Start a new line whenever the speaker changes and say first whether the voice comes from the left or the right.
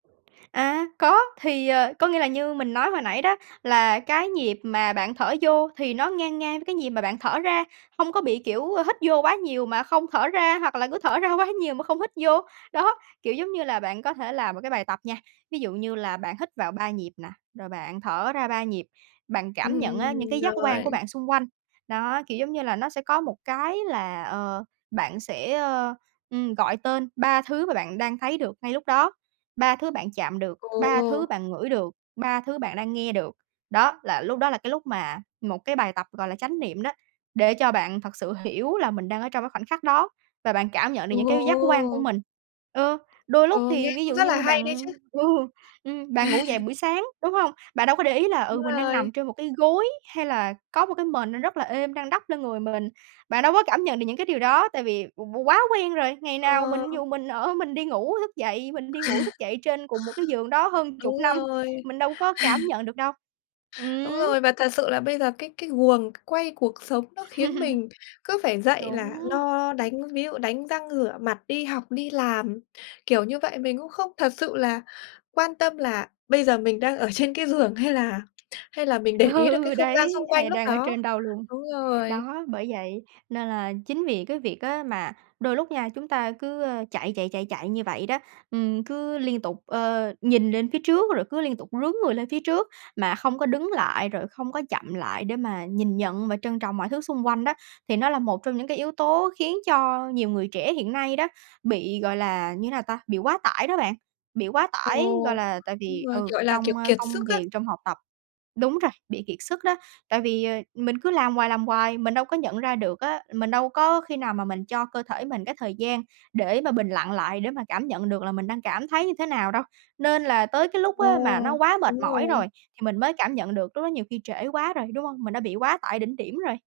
right: À, có. Thì, ờ, có nghĩa là như mình nói hồi nãy đó, là cái nhịp mà bạn thở vô thì nó ngang ngang với cái nhịp mà bạn thở ra, không có bị, kiểu, ờ, hít vô quá nhiều mà không thở ra, hoặc là cứ thở ra quá nhiều mà không hít vô. Đó, kiểu giống như là bạn có thể làm một cái bài tập nha, ví dụ như là bạn hít vào 3 nhịp nè, rồi bạn thở ra 3 nhịp, bạn cảm nhận á những
left: Ừm,
right: cái giác quan của
left: rồi.
right: bạn xung quanh. Đó, kiểu giống như là, nó sẽ có một cái là ờ, bạn sẽ, ừm, gọi tên 3 thứ mà bạn đang thấy được ngay lúc đó: 3 thứ bạn chạm được, 3 thứ
left: Ồ!
right: bạn ngửi được, 3 thứ bạn đang nghe được. Đó, là lúc đó là cái lúc mà một cái bài tập gọi là chánh niệm đó, để cho bạn thật sự hiểu là mình đang ở trong cái khoảnh khắc đó và bạn cảm nhận được những cái giác quan của
left: Ồ!
right: mình. Ừ, đôi lúc
left: Ờ, nghe
right: thì ví
left: cũng
right: dụ
left: rất là
right: như
left: hay đấy
right: bạn
left: chứ.
right: ừ, ừm, bạn ngủ dậy buổi sáng, đúng hông? Bạn đâu có để ý là,
left: Đúng
right: ừ, mình đang
left: rồi.
right: nằm trên một cái gối hay là có một cái mền nó rất là êm đang đắp lên người mình, bạn đâu có cảm nhận được những cái điều đó, tại vì qu quá quen rồi. Ngày nào
left: Ờ.
right: mình ví dụ mình ở, mình đi ngủ, thức dậy, mình đi ngủ, thức dậy trên cùng một cái giường đó hơn chục
left: Đúng
right: năm,
left: rồi.
right: mình đâu có cảm nhận được đâu.
left: Đúng rồi,
right: Ừm!
left: và thật sự là bây giờ cái cái guồng quay cuộc sống nó khiến mình cứ phải dậy là
right: Đúng.
left: lo đánh ví dụ đánh răng rửa mặt, đi học đi làm, kiểu như vậy. Mình cũng không thật sự là quan tâm là bây giờ mình đang ở trên cái giường hay là hay là mình để ý được cái
right: Ừ,
left: không gian
right: đấy,
left: xung
right: hay
left: quanh
right: là
left: lúc
right: đang ở
left: đó.
right: trên đâu luôn.
left: Đúng rồi.
right: Đó, bởi vậy nên là chính vì cái việc á mà đôi lúc nha, chúng ta cứ, a, chạy, chạy, chạy, chạy như vậy đó, ừm, cứ liên tục, ờ, nhìn lên phía trước rồi cứ liên tục rướn người lên phía trước mà không có đứng lại rồi không có chậm lại để mà nhìn nhận và trân trọng mọi thứ xung quanh đó, thì nó là một trong những cái yếu tố khiến cho nhiều người trẻ hiện nay đó, bị gọi là như thế nào ta? Bị quá tải đó bạn, bị quá tải. Gọi
left: Ồ!
right: là tại
left: Đúng
right: vì
left: rồi,
right: ừ,
left: gọi là, kiểu,
right: trong, a,
left: kiệt
right: công
left: sức á.
right: việc, trong học tập đúng rồi, bị kiệt sức đó. Tại vì, ờ, mình cứ làm hoài, làm hoài, mình đâu có nhận ra được á, mình đâu có khi nào mà mình cho cơ thể mình cái thời gian để mà bình lặng lại để mà cảm nhận được là mình đang cảm thấy như thế nào đâu. Nên là tới cái lúc
left: Ồ!
right: á mà nó quá mệt
left: Đúng
right: mỏi rồi
left: rồi.
right: thì mình mới cảm nhận được, lúc đó nhiều khi trễ quá rồi, đúng hông? Mình đã bị quá tải đỉnh điểm rồi.